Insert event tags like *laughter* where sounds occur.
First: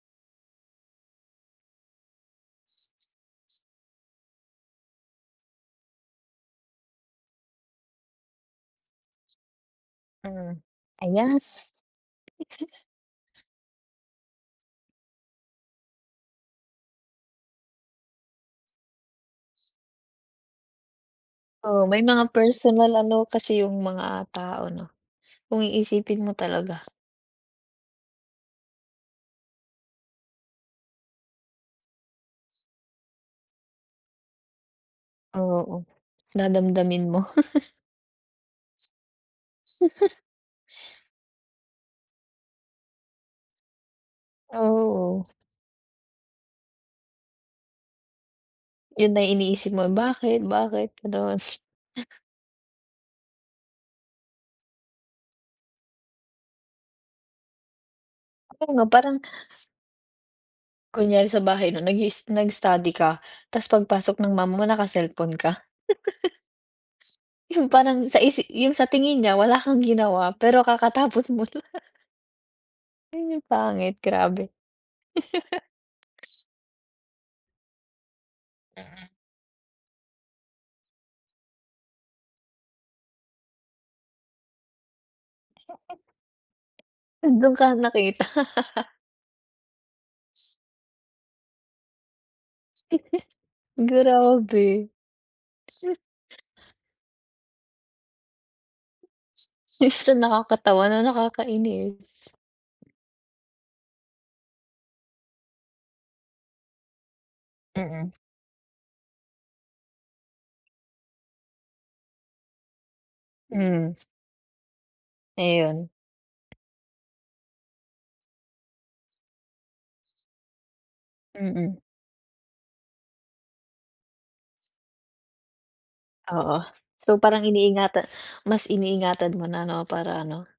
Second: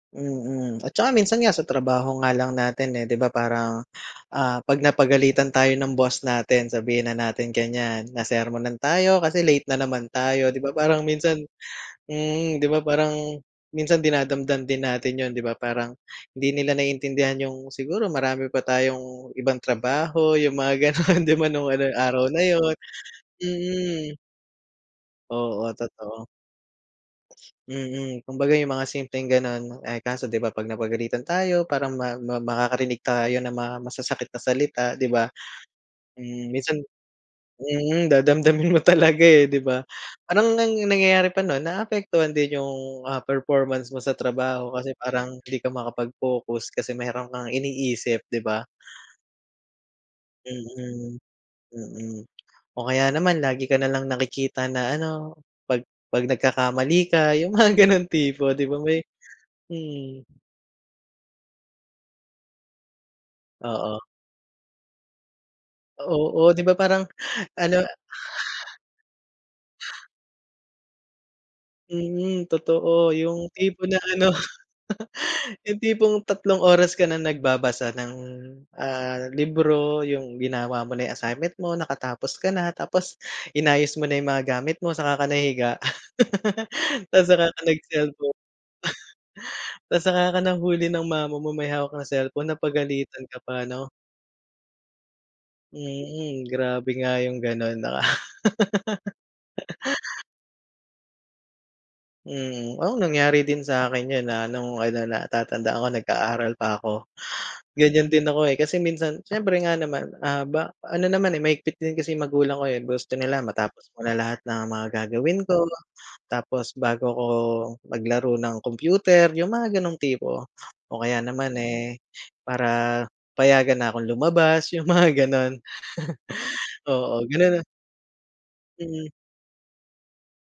Mm. At tsaka minsan nga sa trabaho nga lang natin, eh, 'di ba parang, ah, 'pag napagalitan tayo ng boss natin sabihin na natin ganyan, nasermonan tayo kasi late na naman tayo, Hmm. 'di ba parang Ayan minsan s mm. 'Di ba *chuckles* parang minsan dinadamdam din natin yun, 'di ba parang hindi nila naiintindihan yung siguro marami pa tayong ibang trabaho, yung mga gano'n, 'di ba nung ano Oo, yung may araw mga na yun, personal ano kasi yung mm. mga tao 'no. Kung Oo, iisipin totoo. mo talaga. Mm. Kumbaga yung mga simpleng gano'n, eh, kaso 'di ba 'pag napagalitan tayo parang ma ma makakarinig tayo ng mga masasakit na salita, 'di ba? Oo. Hmm, minsan Dadamdamin mo. *chuckles* mm, dadamdamin mo talaga, eh, 'di ba? *chuckles* Parang ang nangyayari pa no'n naapektuhan din yung, ah, performance mo sa trabaho kasi Oo. parang hindi ka makapag-focus kasi mayro'n kang iniisip, 'di ba? Yun na iniisip mo, "Bakit? Bakit?" Mm. Ganun. Mm. O kaya naman lagi ka na lang nakikita na ano, 'pag 'pag nagkakamali ka, yung mga gano'ng tipo, 'di Oo ba, nga, may parang mhm. Kunyari sa bahay 'no, nag-iis nag-study ka, tapos Oo. pagpasok ng mama mo naka-cellphone ka. *chuckles* Oo, 'di ba parang Yung ano parang sa isi yung sa tingin niya wala kang ginawa, pero kakatapos mo lang. Mm, totoo. Yun yung Yung tipo pangit, na ano, grabe. *laughs* *laughs* yung tipong tatlong oras ka na nagbabasa ng, Mm. ah, libro, yung ginawa mo na yung assignment mo, nakatapos ka na, tapos inayos mo na yung mga gamit mo saka ka nahiga. *laughs* Tapos saka Dun ka ka nakita. nag-cellphone. *laughs* *chuckles* Tapos saka ka nahuli ng mama mo may hawak kang cellphone, napagalitan ka *chuckles* pa 'no. Grabe. Mm. Grabe nga yung gano'n. Minsan *laughs* nakakatawa na nakakainis. Mm. Oo, nangyari din sa 'kin yun na nung ano, natatandaan ko nag-aaral pa ako. Mm. Ganyan din ako, eh. Kasi minsan syempre nga naman, ah, ba ano naman, eh, mahigpit din kasi magulang ko, eh. Gusto nila matapos Mm. ko na lahat ng mga gagawin ko Ayun. tapos bago ako maglaro ng computer, yung mga ganong tipo. O kaya naman, Mm. eh, para payagan na akong lumabas, yung mga gano'n. Oo. *chuckles* So, Oo, parang gano'n, ah iniingatan mas Mm. iniingatan mo na 'no, para ano